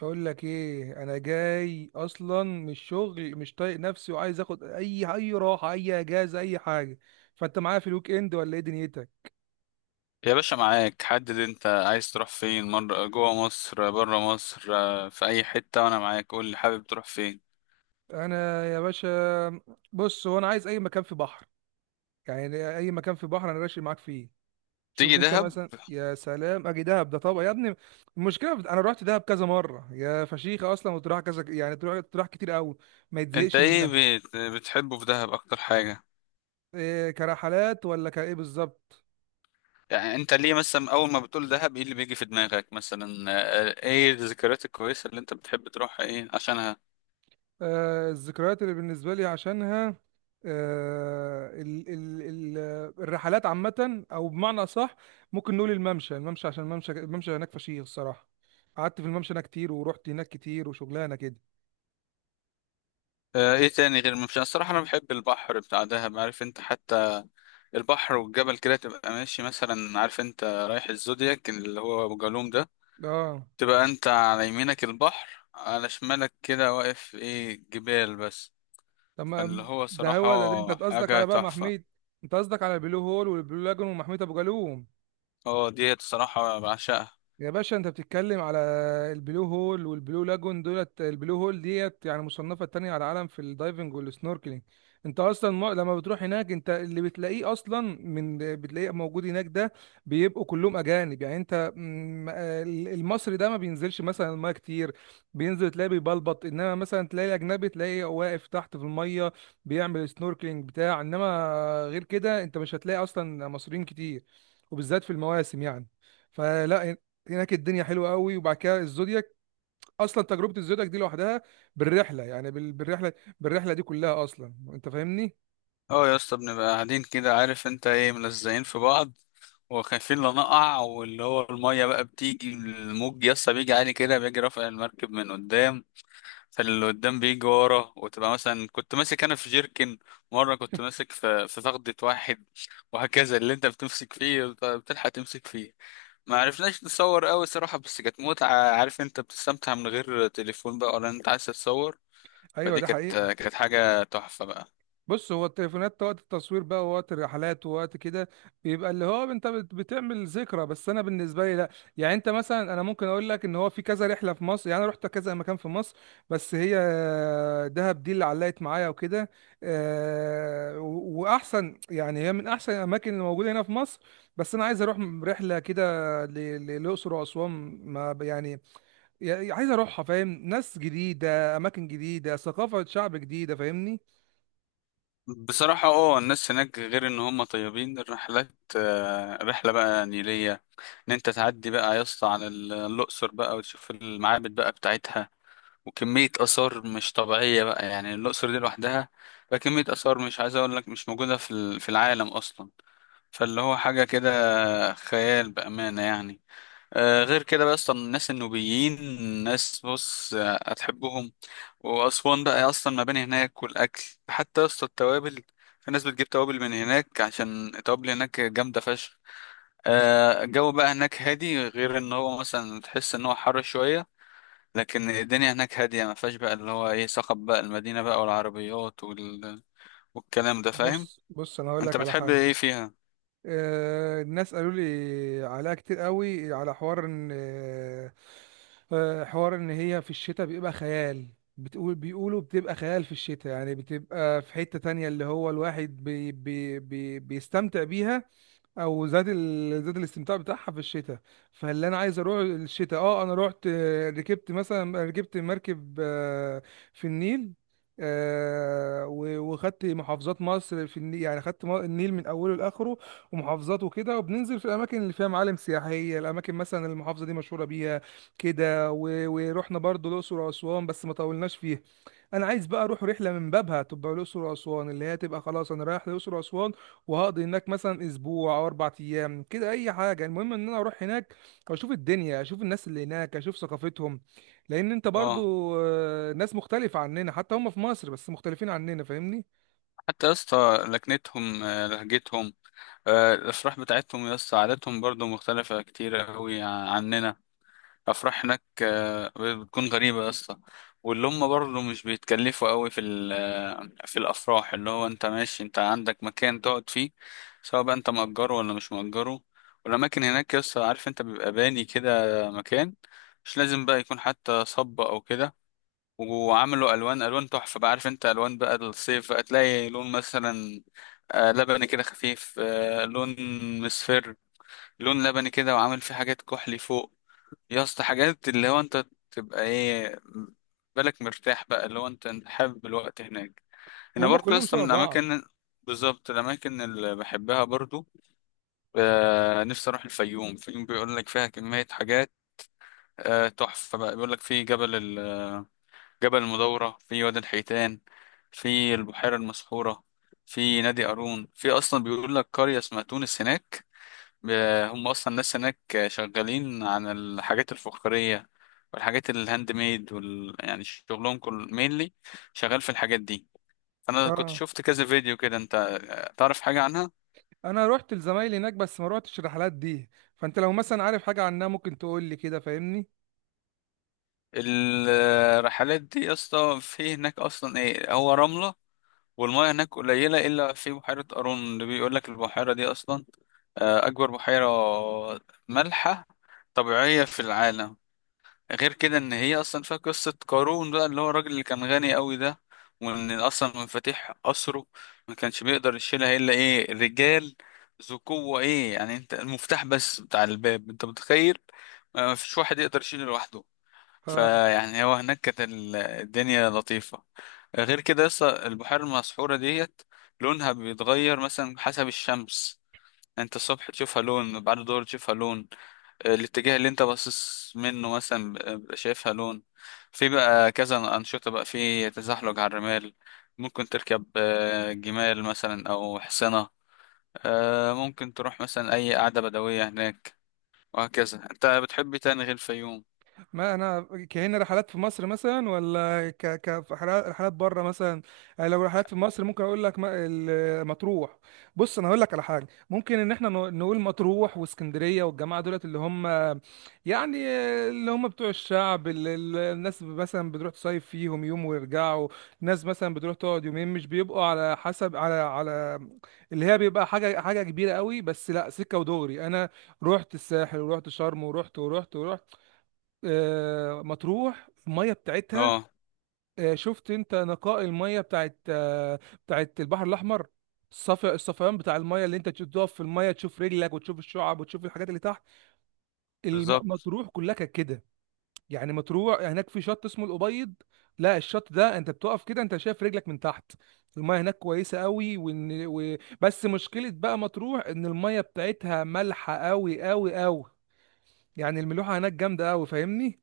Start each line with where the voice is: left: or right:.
right: بقول لك ايه، انا جاي اصلا من الشغل مش طايق نفسي وعايز اخد اي راحه، اي اجازه، اي حاجه. فانت معايا في الويك اند ولا ايه دنيتك؟
left: يا باشا معاك، حدد انت عايز تروح فين، مرة جوه مصر بره مصر، في اي حتة وانا معاك. قول لي، حابب تروح فين؟
right: انا يا باشا، بص، هو انا عايز اي مكان في بحر. يعني اي مكان في بحر انا راشي معاك فيه. شوف
left: تيجي
right: انت
left: دهب.
right: مثلا، يا سلام اجي دهب ده طبعا يا ابني. انا رحت دهب كذا مره يا فشيخه اصلا، وتروح كذا يعني، تروح كتير قوي، ما
left: انت
right: يتزهقش
left: ايه
right: منها.
left: بتحبه في دهب اكتر حاجة؟
right: إيه، كرحلات ولا كايه بالظبط؟
left: يعني انت ليه مثلا اول ما بتقول دهب ايه اللي بيجي في دماغك مثلا، ايه الذكريات الكويسة اللي انت بتحب تروحها ايه عشانها؟
right: الذكريات اللي بالنسبة لي عشانها، آه، ال ال ال الرحلات عامة، أو بمعنى أصح ممكن نقول الممشى، عشان الممشى هناك فشيخ الصراحة. قعدت في الممشى هناك كتير، ورحت هناك كتير، وشغلانة كده.
left: ايه تاني؟ غير مش الصراحة انا بحب البحر بتاع دهب، عارف انت، حتى البحر والجبل كده. تبقى ماشي مثلا، عارف انت، رايح الزودياك اللي هو ابو جالوم ده،
right: اه،
left: تبقى انت على يمينك البحر على شمالك كده، واقف ايه جبال بس. اللي
right: تمام،
left: هو
right: ده
left: صراحة
right: هو ده. ده انت قصدك
left: حاجة
right: على بقى محمية؟
left: تحفة.
right: انت قصدك على البلو هول والبلو لاجون ومحمية ابو جالوم.
left: اه ديت صراحة بعشقها.
right: يا باشا انت بتتكلم على البلو هول والبلو لاجون. دولت البلو هول ديت يعني مصنفة تانية على العالم في الدايفنج والسنوركلينج. انت اصلا، ما لما بتروح هناك، انت اللي بتلاقيه اصلا، من بتلاقيه موجود هناك ده بيبقوا كلهم اجانب. يعني انت المصري ده ما بينزلش مثلا المايه كتير، بينزل تلاقيه بيبلبط. انما مثلا تلاقي الاجنبي تلاقيه واقف تحت في الميه بيعمل سنوركلينج بتاع. انما غير كده انت مش هتلاقي اصلا مصريين كتير، وبالذات في المواسم يعني. فلا، هناك الدنيا حلوه قوي. وبعد كده الزودياك، اصلا تجربه الزودياك دي لوحدها، بالرحله، بالرحله دي كلها اصلا، انت فاهمني.
left: اه يا اسطى، بنبقى قاعدين كده، عارف انت ايه، ملزقين في بعض وخايفين لا نقع، واللي هو المية بقى بتيجي، الموج يا اسطى بيجي عالي كده، بيجي رافع المركب من قدام، فاللي قدام بيجي ورا، وتبقى مثلا كنت ماسك انا في جيركن، مرة كنت ماسك في فخدة واحد، وهكذا. اللي انت بتمسك فيه بتلحق تمسك فيه. ما عرفناش نصور قوي صراحة، بس كانت متعة، عارف انت، بتستمتع من غير تليفون بقى ولا انت عايز تتصور.
right: ايوه
left: فدي
right: ده
left: كانت
right: حقيقه.
left: كانت حاجة تحفة بقى.
right: بص، هو التليفونات وقت التصوير بقى، ووقت الرحلات، ووقت كده، بيبقى اللي هو انت بتعمل ذكرى. بس انا بالنسبه لي لا. يعني انت مثلا، انا ممكن اقول لك ان هو في كذا رحله في مصر، يعني انا رحت كذا مكان في مصر. بس هي دهب دي اللي علقت معايا وكده. واحسن يعني، هي من احسن الاماكن اللي موجوده هنا في مصر. بس انا عايز اروح رحله كده للاقصر واسوان. ما ب- يعني يعني عايز اروحها، فاهم، ناس جديده، اماكن جديده، ثقافه شعب جديده، فاهمني.
left: بصراحة اه الناس هناك غير ان هم طيبين، الرحلات، رحلة بقى نيلية، ان انت تعدي بقى يا اسطى على الاقصر بقى وتشوف المعابد بقى بتاعتها، وكمية اثار مش طبيعية بقى، يعني الاقصر دي لوحدها بقى كمية اثار مش عايز اقول لك مش موجودة في في العالم اصلا. فاللي هو حاجة كده خيال بأمانة يعني. غير كده بقى اصلا الناس النوبيين، ناس بص هتحبهم. واسوان بقى اصلا، مباني هناك والاكل، حتى اصلا التوابل، في ناس بتجيب توابل من هناك عشان التوابل هناك جامده فشخ. الجو بقى هناك هادي، غير ان هو مثلا تحس ان هو حر شويه، لكن الدنيا هناك هاديه ما فيهاش بقى اللي هو ايه، صخب بقى المدينه بقى والعربيات وال... والكلام ده، فاهم؟
right: بص، انا هقول
left: انت
right: لك على
left: بتحب
right: حاجه.
left: ايه فيها؟
right: الناس قالوا لي عليها كتير قوي، على حوار ان حوار ان هي في الشتاء بيبقى خيال. بتقول بيقولوا بتبقى خيال في الشتاء، يعني بتبقى في حتة تانية اللي هو الواحد بي بي بي بيستمتع بيها، او زاد زاد الاستمتاع بتاعها في الشتاء. فاللي انا عايز اروح الشتاء. اه انا رحت، ركبت مثلا، ركبت مركب في النيل. وخدت محافظات مصر في النيل، يعني خدت النيل من اوله لاخره، ومحافظات وكده، وبننزل في الاماكن اللي فيها معالم سياحيه، الاماكن مثلا المحافظه دي مشهوره بيها كده. ورحنا برضو الاقصر واسوان بس ما طولناش فيها. انا عايز بقى اروح رحله من بابها تبقى الاقصر واسوان، اللي هي تبقى خلاص انا رايح الاقصر واسوان، وهقضي هناك مثلا اسبوع او اربع ايام كده، اي حاجه. المهم ان انا اروح هناك واشوف الدنيا، اشوف الناس اللي هناك، اشوف ثقافتهم، لان انت برضو،
left: اه.
right: ناس مختلفه عننا، حتى هم في مصر بس مختلفين عننا، فاهمني.
left: حتى يا اسطى لكنتهم، لهجتهم، الأفراح بتاعتهم يا اسطى، عاداتهم برضو مختلفة كتير أوي عننا. أفراح هناك بتكون غريبة يا اسطى، واللي هم برضو مش بيتكلفوا أوي في في الأفراح، اللي هو أنت ماشي أنت عندك مكان تقعد فيه، سواء بقى أنت مأجره ولا مش مأجره. والأماكن هناك يا اسطى، عارف أنت، بيبقى باني كده مكان، مش لازم بقى يكون حتى صب أو كده، وعملوا الوان الوان تحفه بقى. عارف انت الوان بقى الصيف بقى، تلاقي لون مثلا لبني كده خفيف، لون مصفر، لون لبني كده وعامل فيه حاجات كحلي فوق، يا اسطى حاجات اللي هو انت تبقى ايه، بالك مرتاح بقى، اللي هو انت حابب الوقت هناك. انا
right: وهم
left: برضو يا
right: كلهم
left: اسطى
right: شبه
left: من
right: بعض.
left: الاماكن بالظبط الاماكن اللي بحبها برضو، نفسي اروح الفيوم. الفيوم بيقول لك فيها كميه حاجات تحفه بقى. بيقول لك في جبل، جبل المدورة، في وادي الحيتان، في البحيرة المسحورة، في نادي قارون، في أصلا بيقول لك قرية اسمها تونس هناك. ب- هم أصلا الناس هناك شغالين عن الحاجات الفخارية والحاجات الهاند ميد وال... يعني شغلهم كل مينلي شغال في الحاجات دي. أنا كنت
right: اه،
left: شفت كذا فيديو كده، أنت تعرف حاجة عنها؟
right: انا رحت لزمايلي هناك بس ما روحتش الرحلات دي. فانت لو مثلا عارف حاجه عنها ممكن تقول لي كده، فاهمني.
left: الرحلات دي يا اسطى، في هناك أصلا إيه هو رملة، والمياه هناك قليلة إلا في بحيرة قارون، اللي بيقول لك البحيرة دي أصلا أكبر بحيرة مالحة طبيعية في العالم. غير كده إن هي أصلا فيها قصة قارون بقى، اللي هو الراجل اللي كان غني أوي ده، وإن أصلا مفاتيح قصره ما كانش بيقدر يشيلها إلا إيه، رجال ذو قوة، إيه يعني أنت المفتاح بس بتاع الباب أنت متخيل، ما فيش واحد يقدر يشيله لوحده. فيعني هو هناك كانت الدنيا لطيفة. غير كده يسطا، البحيرة المسحورة ديت لونها بيتغير مثلا حسب الشمس، انت الصبح تشوفها لون، بعد الظهر تشوفها لون، الاتجاه اللي انت باصص منه مثلا بيبقى شايفها لون. في بقى كذا انشطه بقى، في تزحلق على الرمال، ممكن تركب جمال مثلا او حصنه، ممكن تروح مثلا اي قعده بدويه هناك، وهكذا. انت بتحب إيه تاني غير الفيوم؟
right: ما انا كهنا رحلات في مصر مثلا، ولا رحلات بره مثلا. يعني لو رحلات في مصر ممكن اقول لك مطروح. بص انا هقول لك على حاجه، ممكن ان احنا نقول مطروح واسكندريه، والجماعه دولت اللي هم يعني، اللي هم بتوع الشعب، الناس مثلا بتروح تصيف فيهم يوم ويرجعوا، ناس مثلا بتروح تقعد يومين، مش بيبقوا على حسب، على على اللي هي بيبقى حاجه كبيره قوي. بس لا، سكه ودغري، انا رحت الساحل، ورحت شرم، ورحت ورحت. مطروح الميه بتاعتها،
left: اه،
right: شفت انت نقاء الميه بتاعت، بتاعت البحر الاحمر، الصفا الصفيان بتاع الميه، اللي انت تقف في الميه تشوف رجلك وتشوف الشعب وتشوف الحاجات اللي تحت.
left: بالظبط.
right: مطروح كلها كانت كده. يعني مطروح هناك في شط اسمه الابيض، لا، الشط ده انت بتقف كده انت شايف رجلك من تحت. الميه هناك كويسه قوي. بس مشكله بقى مطروح ان الميه بتاعتها مالحه قوي قوي قوي، يعني الملوحه هناك جامده قوي، فاهمني.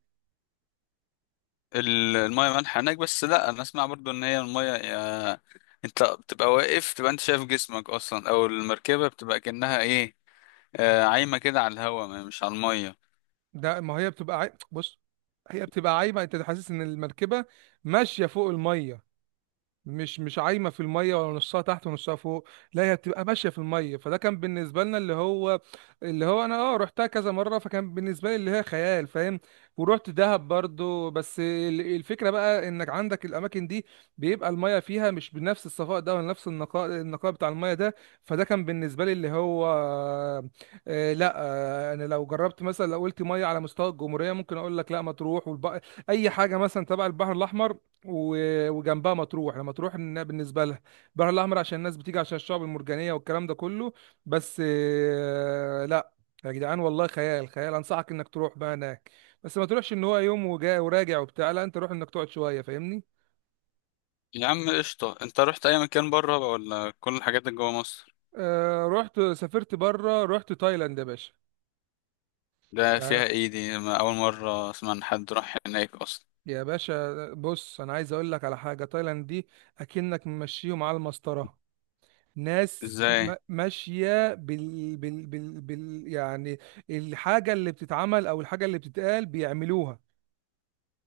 left: المية مالحة هناك، بس لا انا اسمع برضو ان هي المية انت بتبقى واقف، تبقى انت شايف جسمك اصلا، او المركبة بتبقى كأنها ايه، عايمة كده على الهوا، مش على المية.
right: ده، ما هي بص، هي بتبقى عايمه، انت حاسس ان المركبه ماشيه فوق الميه، مش عايمه في الميه، ولا نصها تحت ونصها فوق، لا هي بتبقى ماشيه في الميه. فده كان بالنسبه لنا اللي هو، اللي هو انا اه رحتها كذا مره، فكان بالنسبه لي اللي هي خيال، فاهم. ورحت دهب برضو. بس الفكره بقى انك عندك الاماكن دي، بيبقى الميه فيها مش بنفس الصفاء ده، ولا نفس النقاء، النقاء بتاع الميه ده. فده كان بالنسبه لي اللي هو، آه لا. آه، انا لو جربت مثلا، لو قلت ميه على مستوى الجمهوريه، ممكن اقول لك لا، ما تروح اي حاجه مثلا تبع البحر الاحمر، وجنبها مطروح. انا مطروح إنها بالنسبه لها البحر الاحمر، عشان الناس بتيجي عشان الشعب المرجانيه والكلام ده كله، بس لا. يا جدعان والله خيال، خيال، انصحك انك تروح بقى هناك. بس ما تروحش ان هو يوم وجاي وراجع وبتاع، لا، انت روح انك تقعد شويه، فاهمني.
left: يا عم قشطة، انت رحت اي مكان بره بقى ولا كل الحاجات اللي جوا مصر؟
right: آه رحت، سافرت بره، رحت تايلاند يا باشا.
left: ده فيها
right: يا
left: ايه دي؟ ما اول مرة اسمع ان حد راح هناك اصلا.
right: يا باشا، بص انا عايز اقول لك على حاجه، تايلاند دي اكنك ممشيهم على المسطره. ناس
left: ازاي؟
right: ماشية يعني الحاجة اللي بتتعمل أو الحاجة اللي بتتقال بيعملوها.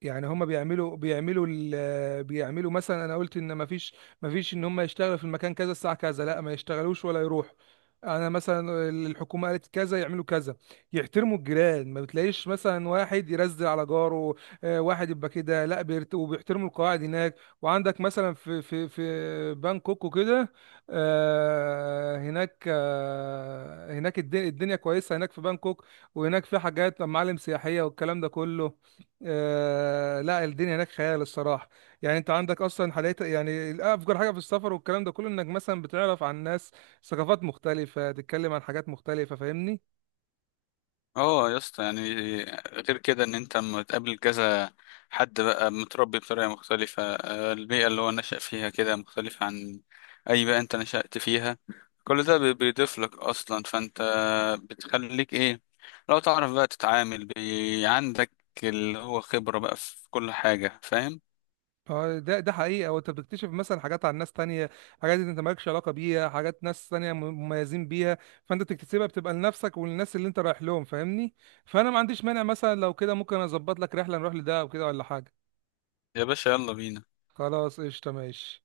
right: يعني هم بيعملوا، بيعملوا مثلا، انا قلت ان مفيش، مفيش ان هم يشتغلوا في المكان كذا الساعه كذا، لا ما يشتغلوش ولا يروحوا. انا مثلا الحكومه قالت كذا يعملوا كذا، يحترموا الجيران، ما بتلاقيش مثلا واحد يرزل على جاره، واحد يبقى كده لا وبيحترموا القواعد هناك. وعندك مثلا في في بانكوك وكده، هناك الدنيا كويسه هناك في بانكوك، وهناك في حاجات، معالم سياحيه، والكلام ده كله. آه لا الدنيا هناك خيال الصراحه. يعني انت عندك اصلا حاليا يعني افجر حاجه في السفر والكلام ده كله، انك مثلا بتعرف عن ناس، ثقافات مختلفه، تتكلم عن حاجات مختلفه، فاهمني.
left: اه يا اسطى يعني، غير كده ان انت لما تقابل كذا حد بقى متربي بطريقه مختلفه، البيئه اللي هو نشأ فيها كده مختلفه عن اي بيئه انت نشأت فيها، كل ده بيضيف لك اصلا، فانت بتخليك ايه، لو تعرف بقى تتعامل بي، عندك اللي هو خبره بقى في كل حاجه، فاهم؟
right: اه ده حقيقه. وانت بتكتشف مثلا حاجات عن ناس تانية، حاجات انت مالكش علاقه بيها، حاجات ناس تانية مميزين بيها، فانت بتكتسبها، بتبقى لنفسك وللناس اللي انت رايح لهم، فاهمني. فانا ما عنديش مانع، مثلا لو كده ممكن اظبط لك رحله نروح لده او كده ولا حاجه.
left: يا باشا يلا بينا.
right: خلاص قشطه ماشي.